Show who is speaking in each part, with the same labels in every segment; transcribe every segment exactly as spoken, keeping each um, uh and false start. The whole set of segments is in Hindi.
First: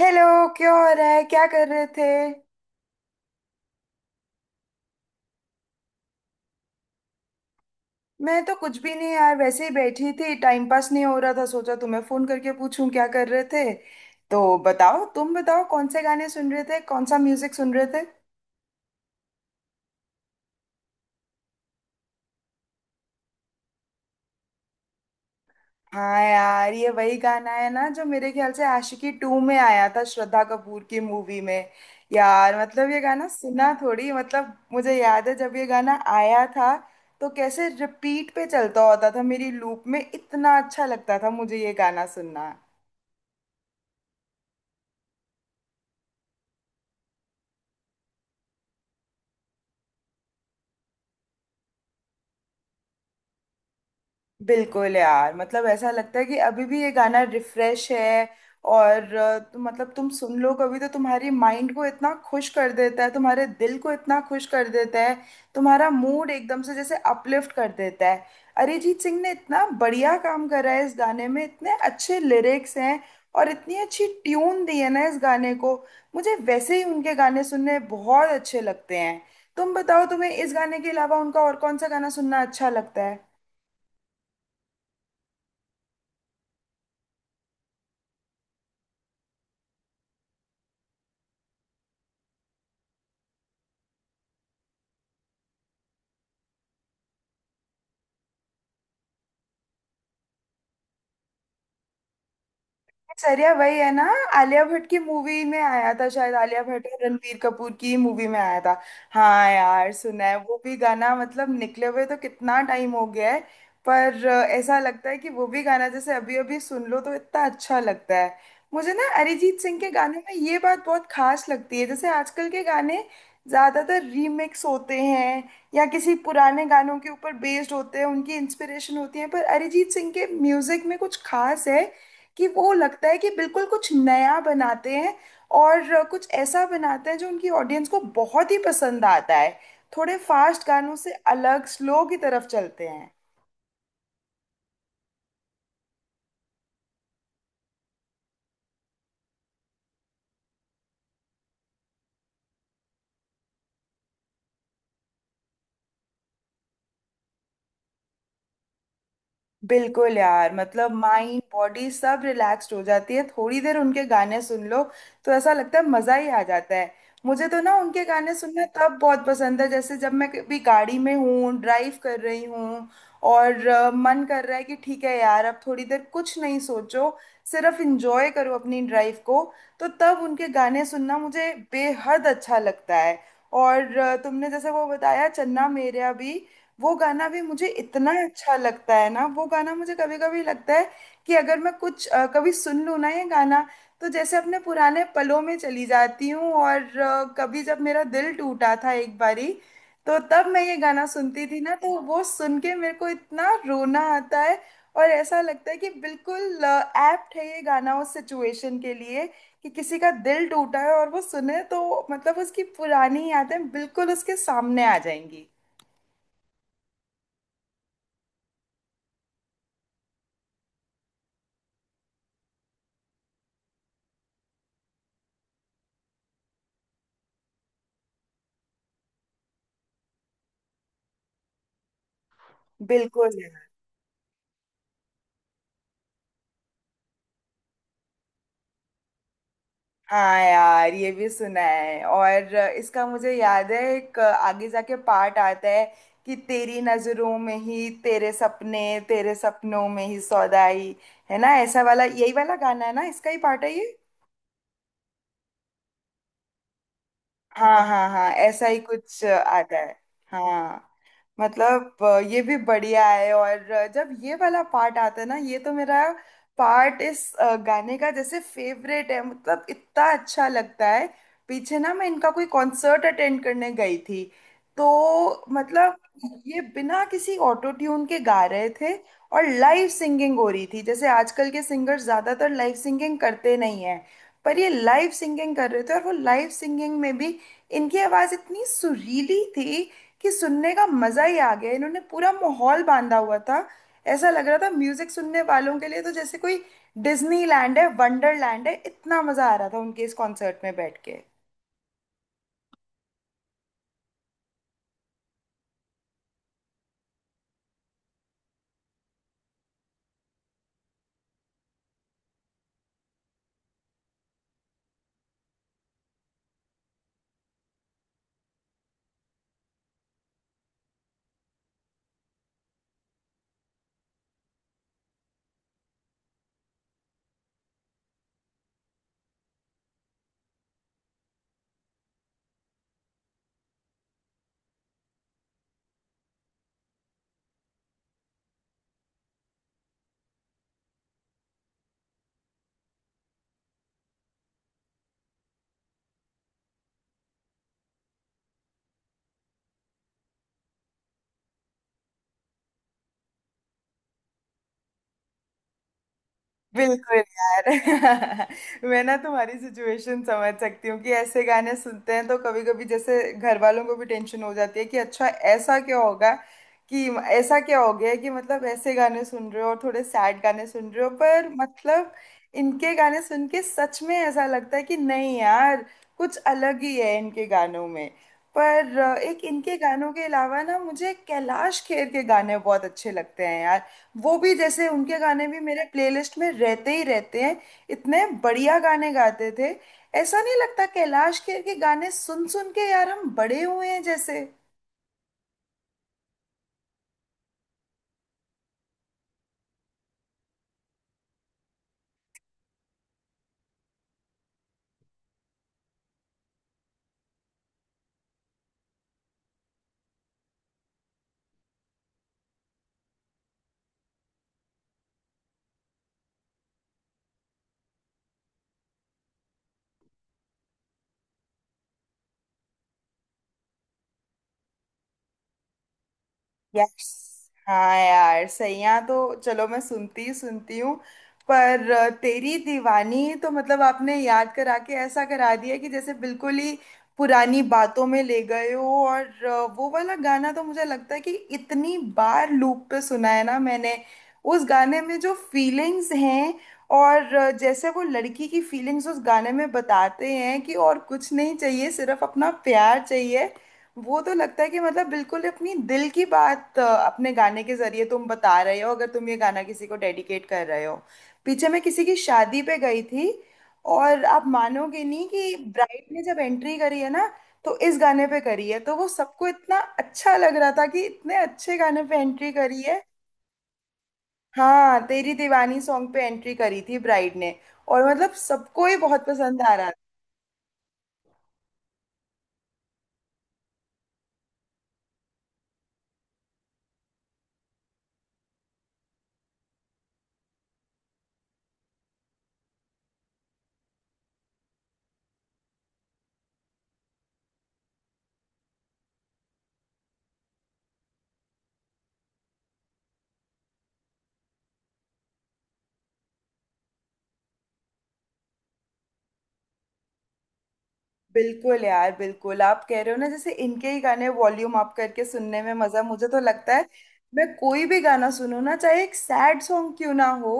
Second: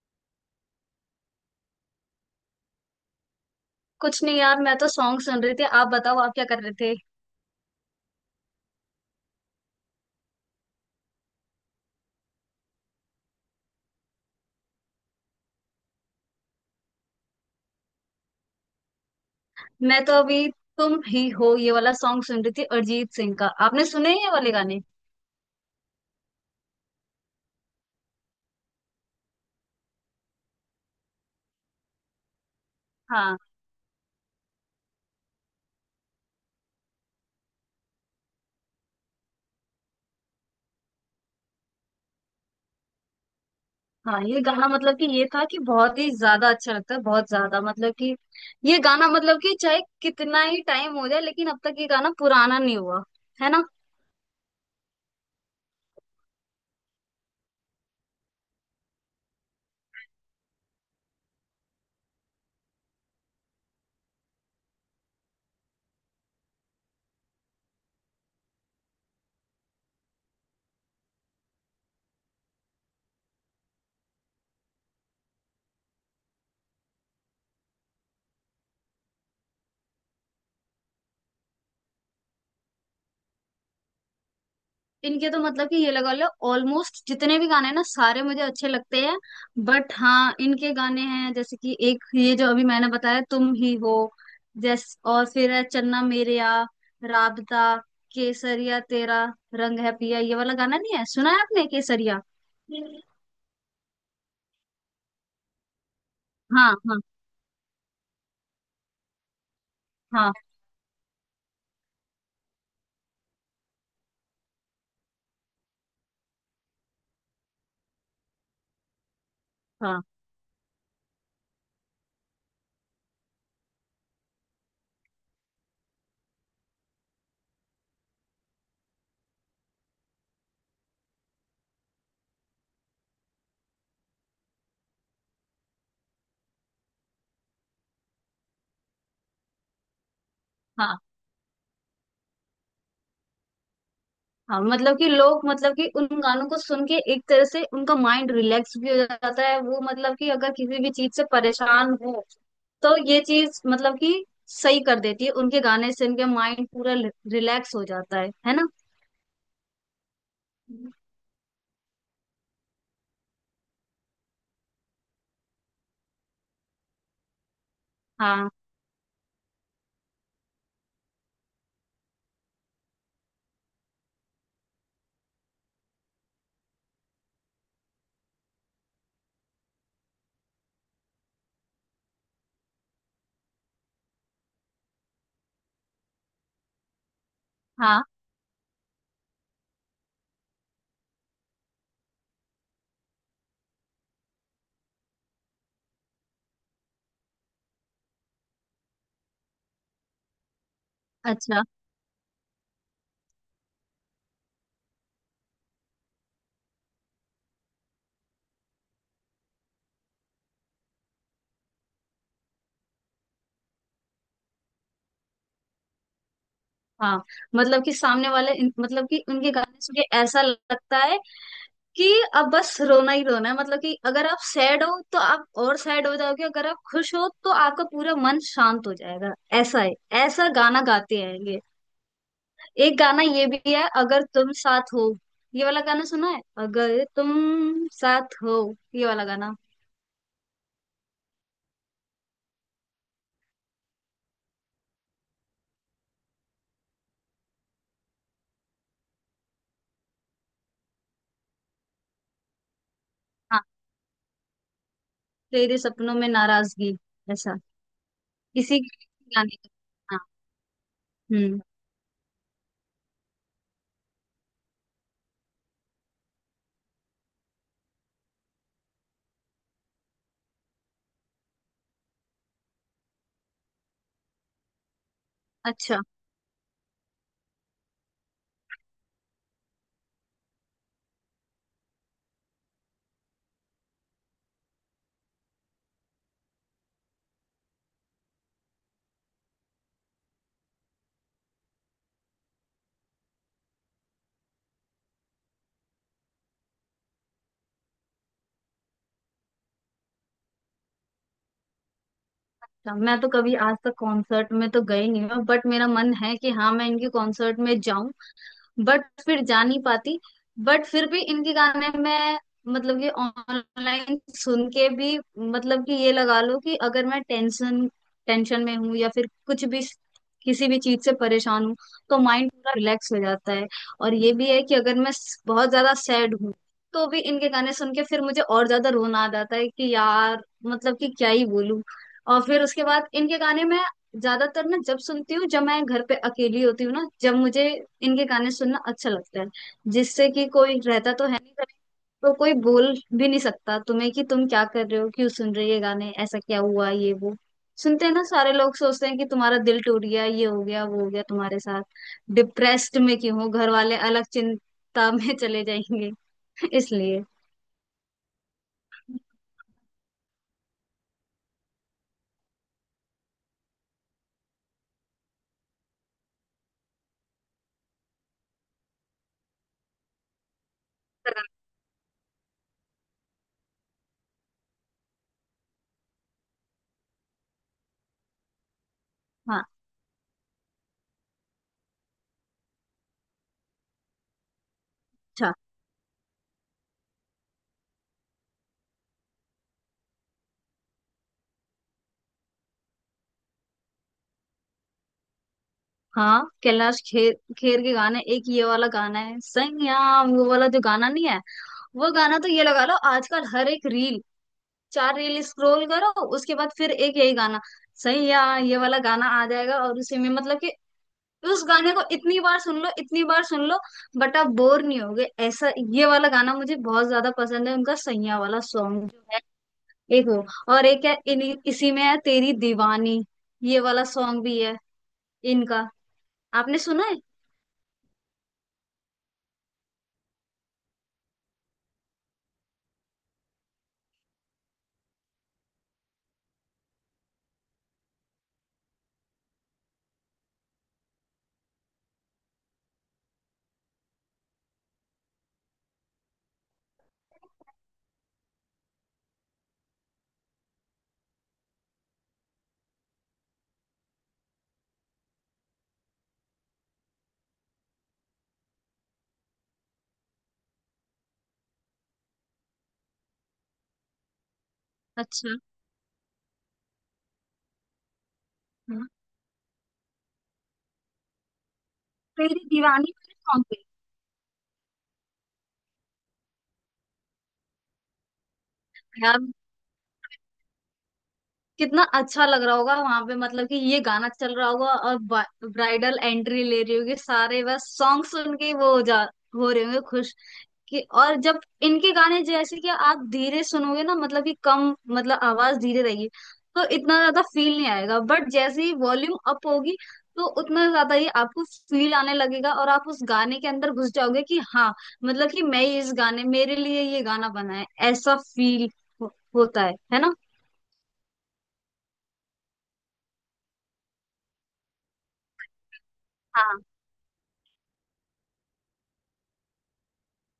Speaker 1: हेलो। क्या हो रहा है, क्या कर रहे थे?
Speaker 2: कुछ नहीं यार। मैं तो सॉन्ग सुन रही थी। आप बताओ, आप क्या कर रहे थे।
Speaker 1: मैं तो कुछ भी नहीं यार, वैसे ही बैठी थी, टाइम पास नहीं हो रहा था, सोचा तुम्हें फोन करके पूछूं क्या कर रहे थे। तो बताओ, तुम बताओ कौन से गाने सुन रहे थे, कौन सा म्यूजिक सुन रहे थे?
Speaker 2: मैं तो अभी तुम ही हो ये वाला सॉन्ग सुन रही थी, अरिजीत सिंह का। आपने सुने हैं ये वाले गाने?
Speaker 1: हाँ यार, ये वही गाना है ना जो मेरे ख्याल से आशिकी टू में आया था, श्रद्धा कपूर की मूवी में। यार मतलब ये गाना
Speaker 2: हाँ
Speaker 1: सुना थोड़ी, मतलब मुझे याद है जब ये गाना आया था तो कैसे रिपीट पे चलता होता था, मेरी लूप में। इतना अच्छा लगता था मुझे ये गाना सुनना।
Speaker 2: हाँ ये गाना मतलब कि ये था कि बहुत ही ज्यादा अच्छा लगता है, बहुत ज्यादा। मतलब कि ये गाना मतलब कि चाहे कितना ही टाइम हो जाए, लेकिन अब तक ये गाना पुराना नहीं हुआ, है ना।
Speaker 1: बिल्कुल यार, मतलब ऐसा लगता है कि अभी भी ये गाना रिफ्रेश है। और अ, तो मतलब तुम सुन लो कभी तो तुम्हारी माइंड को इतना खुश कर देता है, तुम्हारे दिल को इतना खुश कर देता है, तुम्हारा मूड एकदम से जैसे अपलिफ्ट कर देता है। अरिजीत सिंह ने इतना बढ़िया काम करा है इस गाने में, इतने अच्छे लिरिक्स हैं और इतनी अच्छी ट्यून दी है ना इस गाने को। मुझे वैसे ही उनके गाने सुनने बहुत अच्छे लगते हैं। तुम बताओ तुम्हें इस गाने के अलावा उनका और कौन सा गाना सुनना अच्छा लगता है?
Speaker 2: इनके तो मतलब कि ये लगा लो ऑलमोस्ट जितने भी गाने हैं ना, सारे मुझे अच्छे लगते हैं। बट हाँ, इनके गाने हैं जैसे कि एक ये जो अभी मैंने बताया, तुम ही हो। जैस और फिर है चन्ना मेरेया, राबता, केसरिया तेरा रंग है पिया। ये वाला गाना नहीं है, सुना है आपने? केसरिया।
Speaker 1: दिनचर्या वही है ना, आलिया भट्ट की मूवी में आया था, शायद आलिया
Speaker 2: हाँ
Speaker 1: भट्ट
Speaker 2: हाँ
Speaker 1: और रणबीर कपूर की मूवी में आया था। हाँ यार, सुना
Speaker 2: हाँ
Speaker 1: है वो भी गाना। मतलब निकले हुए तो कितना टाइम हो गया है, पर अ, ऐसा लगता है कि वो भी गाना जैसे अभी अभी सुन लो तो इतना अच्छा लगता है। मुझे ना अरिजीत सिंह के
Speaker 2: हाँ
Speaker 1: गाने में ये बात बहुत खास लगती है, जैसे आजकल के गाने ज्यादातर रीमिक्स होते हैं या किसी पुराने गानों के ऊपर बेस्ड होते हैं, उनकी इंस्पिरेशन होती है, पर अरिजीत सिंह के म्यूजिक में कुछ खास है कि वो लगता है कि बिल्कुल कुछ नया बनाते हैं और कुछ ऐसा बनाते हैं जो उनकी ऑडियंस को बहुत ही पसंद आता है। थोड़े फास्ट गानों
Speaker 2: हाँ
Speaker 1: से अलग स्लो की तरफ चलते हैं।
Speaker 2: हाँ मतलब कि लोग मतलब कि उन गानों को सुन के एक तरह से उनका माइंड रिलैक्स भी हो जाता है। वो मतलब कि अगर किसी भी चीज से परेशान हो, तो ये चीज मतलब कि सही कर देती है। उनके गाने से उनके माइंड पूरा रिलैक्स हो जाता है है ना।
Speaker 1: बिल्कुल यार, मतलब माइंड बॉडी सब रिलैक्स्ड हो जाती है थोड़ी देर उनके गाने सुन लो तो, ऐसा लगता है मजा ही आ जाता है। मुझे तो ना उनके गाने
Speaker 2: हाँ
Speaker 1: सुनना तब बहुत पसंद है जैसे जब मैं कभी गाड़ी में हूँ, ड्राइव कर रही हूँ और अ, मन कर रहा है कि ठीक है यार अब थोड़ी देर कुछ नहीं सोचो, सिर्फ इंजॉय करो अपनी ड्राइव को, तो तब उनके गाने सुनना मुझे बेहद अच्छा लगता है। और अ, तुमने जैसे वो बताया चन्ना मेरेया भी, वो गाना भी मुझे
Speaker 2: हाँ
Speaker 1: इतना अच्छा लगता है ना। वो गाना मुझे कभी कभी लगता है कि अगर मैं कुछ अ, कभी सुन लूँ ना ये गाना, तो जैसे अपने पुराने पलों में चली जाती हूँ। और अ, कभी जब मेरा दिल टूटा था एक बारी, तो तब मैं ये गाना सुनती थी
Speaker 2: अच्छा।
Speaker 1: ना, तो वो सुन के मेरे को इतना रोना आता है। और ऐसा लगता है कि बिल्कुल एप्ट है ये गाना उस सिचुएशन के लिए, कि किसी का दिल टूटा है और वो सुने तो मतलब उसकी पुरानी यादें बिल्कुल उसके सामने आ जाएंगी।
Speaker 2: हाँ, मतलब कि सामने वाले इन- मतलब कि उनके गाने सुन के ऐसा लगता है कि अब बस रोना ही रोना है। मतलब कि अगर आप सैड हो तो आप और सैड हो जाओगे, अगर आप खुश हो तो आपका पूरा मन शांत हो जाएगा। ऐसा है। ऐसा गाना गाते हैं ये। एक गाना
Speaker 1: बिल्कुल।
Speaker 2: ये भी है, अगर तुम साथ हो। ये वाला गाना सुना है, अगर तुम साथ हो? ये वाला गाना।
Speaker 1: हाँ यार ये भी सुना है, और अ, इसका मुझे याद है एक अ, आगे जाके पार्ट आता है कि तेरी नजरों में ही तेरे सपने, तेरे सपनों में ही सौदाई। है ना ऐसा वाला? यही वाला गाना है ना, इसका ही
Speaker 2: हाँ,
Speaker 1: पार्ट है ये।
Speaker 2: तेरे सपनों में नाराजगी, ऐसा।
Speaker 1: हाँ हाँ हाँ, ऐसा ही
Speaker 2: इसी
Speaker 1: कुछ अ,
Speaker 2: गाने का।
Speaker 1: आता है।
Speaker 2: हाँ।
Speaker 1: हाँ।
Speaker 2: हम्म।
Speaker 1: मतलब अ, ये भी बढ़िया है। और अ, जब ये वाला पार्ट आता है ना ये तो मेरा पार्ट, इस अ, गाने का जैसे फेवरेट है, मतलब इतना अच्छा लगता है। पीछे ना मैं इनका कोई कॉन्सर्ट अटेंड करने गई थी, तो मतलब,
Speaker 2: अच्छा।
Speaker 1: ये बिना किसी ऑटो ट्यून के गा रहे थे और लाइव सिंगिंग हो रही थी। जैसे आजकल के सिंगर ज्यादातर लाइव सिंगिंग करते नहीं हैं, पर ये लाइव सिंगिंग कर रहे थे। और वो लाइव सिंगिंग में भी इनकी आवाज इतनी सुरीली थी कि सुनने का मजा ही आ गया। इन्होंने पूरा माहौल बांधा हुआ था, ऐसा लग रहा था म्यूजिक सुनने वालों के लिए तो जैसे कोई डिज्नीलैंड है, वंडरलैंड है। इतना मजा आ रहा था उनके इस कॉन्सर्ट में बैठ के।
Speaker 2: अच्छा, मैं तो कभी आज तक कॉन्सर्ट में तो गई नहीं हूँ। बट मेरा मन है कि हाँ मैं इनके कॉन्सर्ट में जाऊं, बट फिर जा नहीं पाती। बट फिर भी इनके गाने में मतलब कि ऑनलाइन सुन के भी मतलब कि ये लगा लो कि अगर मैं टेंशन टेंशन में हूँ या फिर कुछ भी किसी भी चीज से परेशान हूँ, तो माइंड पूरा रिलैक्स हो जाता है। और ये भी है कि अगर मैं स- बहुत ज्यादा सैड हूँ तो भी इनके गाने सुन के फिर मुझे और ज्यादा रोना आ जाता है कि यार मतलब कि क्या ही बोलूं। और फिर उसके बाद इनके गाने में ज्यादातर ना जब सुनती हूँ, जब मैं घर पे अकेली होती हूँ ना, जब मुझे इनके गाने सुनना अच्छा लगता है। जिससे कि कोई रहता तो है नहीं घर में, तो कोई बोल भी नहीं सकता तुम्हें कि तुम क्या कर रहे हो, क्यों सुन रही है गाने, ऐसा क्या हुआ, ये वो सुनते हैं ना। सारे लोग सोचते हैं कि तुम्हारा दिल टूट गया, ये हो गया वो हो गया तुम्हारे साथ, डिप्रेस्ड में क्यों हो। घर वाले अलग चिंता में चले जाएंगे।
Speaker 1: बिल्कुल
Speaker 2: इसलिए।
Speaker 1: यार। मैं ना तुम्हारी सिचुएशन समझ सकती हूँ कि ऐसे गाने सुनते हैं तो कभी कभी जैसे घर वालों को भी टेंशन हो जाती है कि अच्छा ऐसा क्या होगा कि, ऐसा क्या हो गया कि मतलब ऐसे गाने सुन रहे हो, और थोड़े सैड गाने सुन रहे हो। पर मतलब इनके गाने सुन के सच में ऐसा लगता है कि नहीं यार, कुछ अलग ही है इनके गानों में। पर अ, एक
Speaker 2: हाँ।
Speaker 1: इनके गानों के अलावा ना मुझे कैलाश खेर के गाने बहुत अच्छे लगते हैं यार। वो भी जैसे, उनके गाने भी मेरे प्लेलिस्ट में रहते ही रहते हैं। इतने बढ़िया गाने गाते थे, ऐसा नहीं लगता कैलाश खेर के गाने सुन सुन के यार हम बड़े हुए हैं जैसे?
Speaker 2: हाँ, कैलाश खेर खेर के गाने, एक ये वाला गाना है संयाम, वो वाला जो गाना नहीं है। वो गाना तो ये लगा लो आजकल हर एक रील, चार रील स्क्रॉल करो उसके बाद फिर एक यही गाना, सैया, ये वाला गाना आ जाएगा। और उसी में मतलब कि उस गाने को इतनी बार सुन लो, इतनी बार सुन लो बट आप बोर नहीं होगे, ऐसा ये वाला गाना मुझे बहुत ज्यादा पसंद है, उनका सैया वाला सॉन्ग जो है। एक वो, और एक है इन्हीं इसी में है, तेरी दीवानी। ये वाला सॉन्ग भी है इनका, आपने सुना
Speaker 1: यस।
Speaker 2: है?
Speaker 1: हाँ यार सैया तो चलो, मैं सुनती ही सुनती हूँ। पर अ, तेरी दीवानी तो मतलब आपने याद करा के ऐसा करा दिया कि जैसे बिल्कुल ही पुरानी बातों में ले गए हो। और अ, वो वाला गाना तो मुझे लगता है कि इतनी बार लूप पे सुना है ना मैंने। उस गाने में जो फीलिंग्स हैं, और अ, जैसे वो लड़की की फीलिंग्स उस गाने में बताते हैं कि और कुछ नहीं चाहिए, सिर्फ अपना प्यार चाहिए, वो तो लगता है कि मतलब बिल्कुल अपनी दिल की बात, अ, अपने गाने के जरिए तुम बता रहे हो अगर तुम ये गाना किसी को डेडिकेट कर रहे हो। पीछे मैं किसी की शादी पे गई थी, और आप मानोगे नहीं कि
Speaker 2: अच्छा।
Speaker 1: ब्राइड ने जब एंट्री करी है ना, तो इस गाने पे करी है। तो वो
Speaker 2: हाँ।
Speaker 1: सबको इतना अच्छा लग रहा था कि इतने अच्छे गाने पे एंट्री
Speaker 2: तेरी
Speaker 1: करी है।
Speaker 2: दीवानी वाले सॉन्ग पे?
Speaker 1: हाँ, तेरी दीवानी सॉन्ग पे एंट्री करी थी ब्राइड ने, और मतलब सबको ही बहुत
Speaker 2: यार
Speaker 1: पसंद आ रहा।
Speaker 2: कितना अच्छा लग रहा होगा वहां पे। मतलब कि ये गाना चल रहा होगा और ब्राइडल एंट्री ले रही होगी, सारे बस सॉन्ग सुन के वो हो जा हो रहे होंगे खुश कि। और जब इनके गाने जैसे कि आप धीरे सुनोगे ना, मतलब कि कम मतलब आवाज धीरे रहेगी, तो इतना ज्यादा फील नहीं आएगा। बट जैसे ही वॉल्यूम अप होगी, तो उतना ज्यादा ही आपको फील आने लगेगा और आप उस गाने के अंदर घुस जाओगे कि हाँ मतलब कि मैं ही इस गाने, मेरे लिए ये गाना बना है, ऐसा फील हो, होता है है ना।
Speaker 1: बिल्कुल यार, बिल्कुल आप कह रहे हो ना, जैसे इनके ही गाने वॉल्यूम अप करके सुनने में मजा, मुझे तो लगता
Speaker 2: हाँ
Speaker 1: है मैं कोई भी गाना सुनूं ना, चाहे एक सैड सॉन्ग क्यों ना हो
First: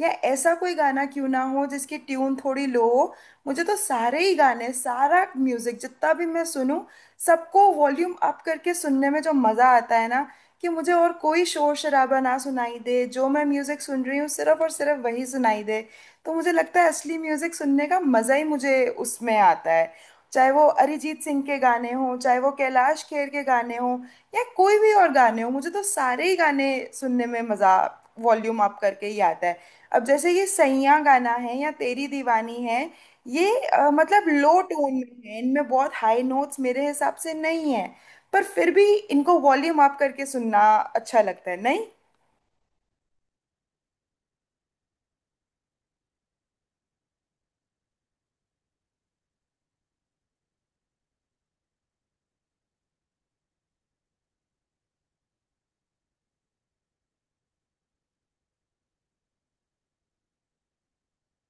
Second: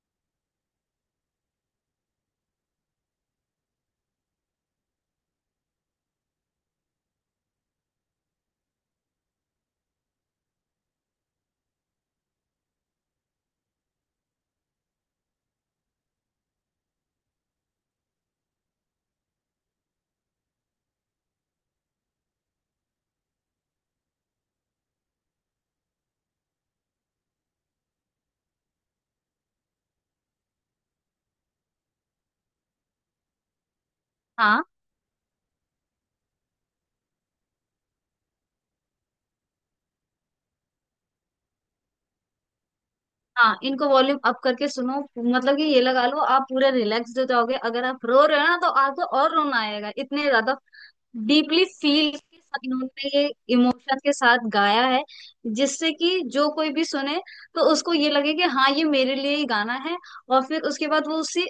Speaker 1: या ऐसा कोई गाना क्यों ना हो जिसकी ट्यून थोड़ी लो हो, मुझे तो सारे ही गाने, सारा म्यूजिक जितना भी मैं सुनूं, सबको वॉल्यूम अप करके सुनने में जो मजा आता है ना, कि मुझे और कोई शोर शराबा ना सुनाई दे, जो मैं म्यूजिक सुन रही हूँ सिर्फ और सिर्फ वही सुनाई दे, तो मुझे लगता है असली म्यूजिक सुनने का मजा ही मुझे उसमें आता है। चाहे वो अरिजीत सिंह के गाने हों, चाहे वो कैलाश खेर के गाने हों, या कोई भी और गाने हों, मुझे तो सारे ही गाने सुनने में मज़ा वॉल्यूम अप करके ही आता है। अब जैसे ये सैयां गाना है या तेरी दीवानी है, ये अ, मतलब लो
Speaker 2: हाँ
Speaker 1: टोन में है, इनमें बहुत हाई नोट्स मेरे हिसाब से नहीं है, पर फिर भी इनको वॉल्यूम अप करके सुनना अच्छा लगता है, नहीं?
Speaker 2: हाँ, इनको वॉल्यूम अप करके सुनो मतलब कि ये लगा लो आप पूरे रिलैक्स हो जाओगे। अगर आप रो रहे हो ना तो आपको और रोना आएगा। इतने ज्यादा डीपली फील के साथ इन्होंने ये इमोशन के साथ गाया है, जिससे कि जो कोई भी सुने तो उसको ये लगे कि हाँ ये मेरे लिए ही गाना है। और फिर उसके बाद वो उसी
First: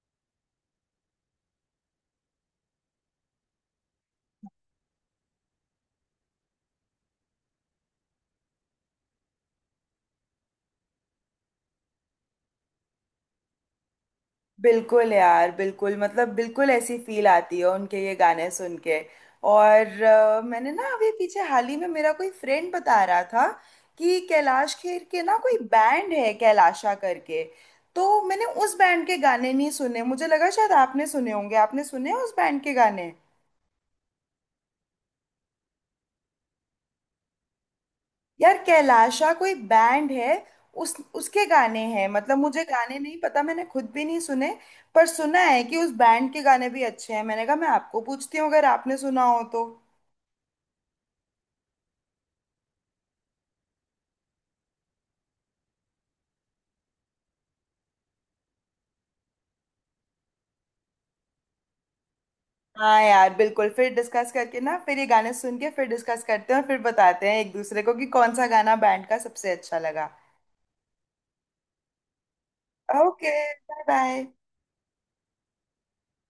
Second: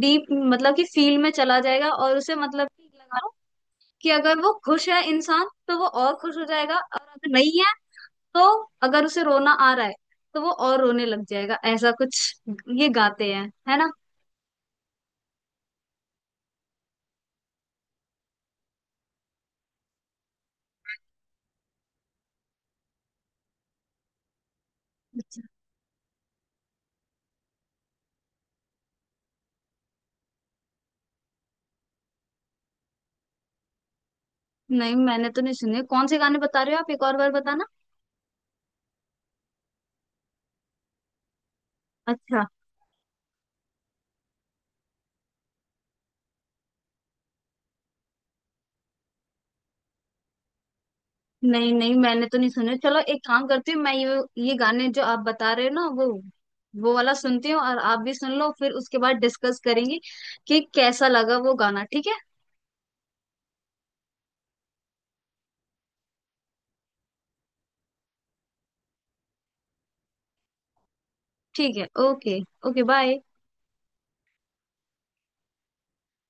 Speaker 2: डीप मतलब कि फील में चला जाएगा और उसे मतलब कि लगा लो कि अगर वो खुश है इंसान तो वो और खुश हो जाएगा, और अगर नहीं है तो, अगर उसे रोना आ रहा है तो वो और रोने लग जाएगा। ऐसा कुछ ये गाते हैं, है ना।
Speaker 1: बिल्कुल यार, बिल्कुल मतलब बिल्कुल ऐसी फील आती है उनके ये गाने सुन के। और अ, मैंने ना अभी पीछे हाल ही में मेरा कोई फ्रेंड बता रहा था कि कैलाश खेर के ना
Speaker 2: अच्छा।
Speaker 1: कोई बैंड है कैलाशा करके। तो मैंने उस बैंड के गाने नहीं सुने, मुझे लगा शायद आपने सुने होंगे। आपने सुने हैं उस बैंड के गाने?
Speaker 2: नहीं मैंने तो नहीं सुने, कौन से गाने बता रहे हो आप, एक और बार बताना।
Speaker 1: यार कैलाशा कोई बैंड है, उस उसके गाने हैं, मतलब
Speaker 2: अच्छा।
Speaker 1: मुझे गाने नहीं पता, मैंने खुद भी नहीं सुने, पर सुना है कि उस बैंड के गाने भी अच्छे हैं। मैंने कहा मैं आपको पूछती हूँ अगर आपने सुना हो तो।
Speaker 2: नहीं नहीं मैंने तो नहीं सुने। चलो एक काम करती हूँ, मैं ये ये गाने जो आप बता रहे हो ना, वो वो वाला सुनती हूँ, और आप भी सुन लो। फिर उसके बाद डिस्कस करेंगे कि कैसा लगा वो गाना, ठीक है।
Speaker 1: हाँ यार बिल्कुल, फिर डिस्कस करके ना, फिर ये गाने सुन के फिर डिस्कस करते हैं, और फिर बताते हैं एक दूसरे को कि कौन सा गाना बैंड का सबसे अच्छा लगा।
Speaker 2: ठीक है। Okay. Okay, bye.
Speaker 1: Okay. Bye bye.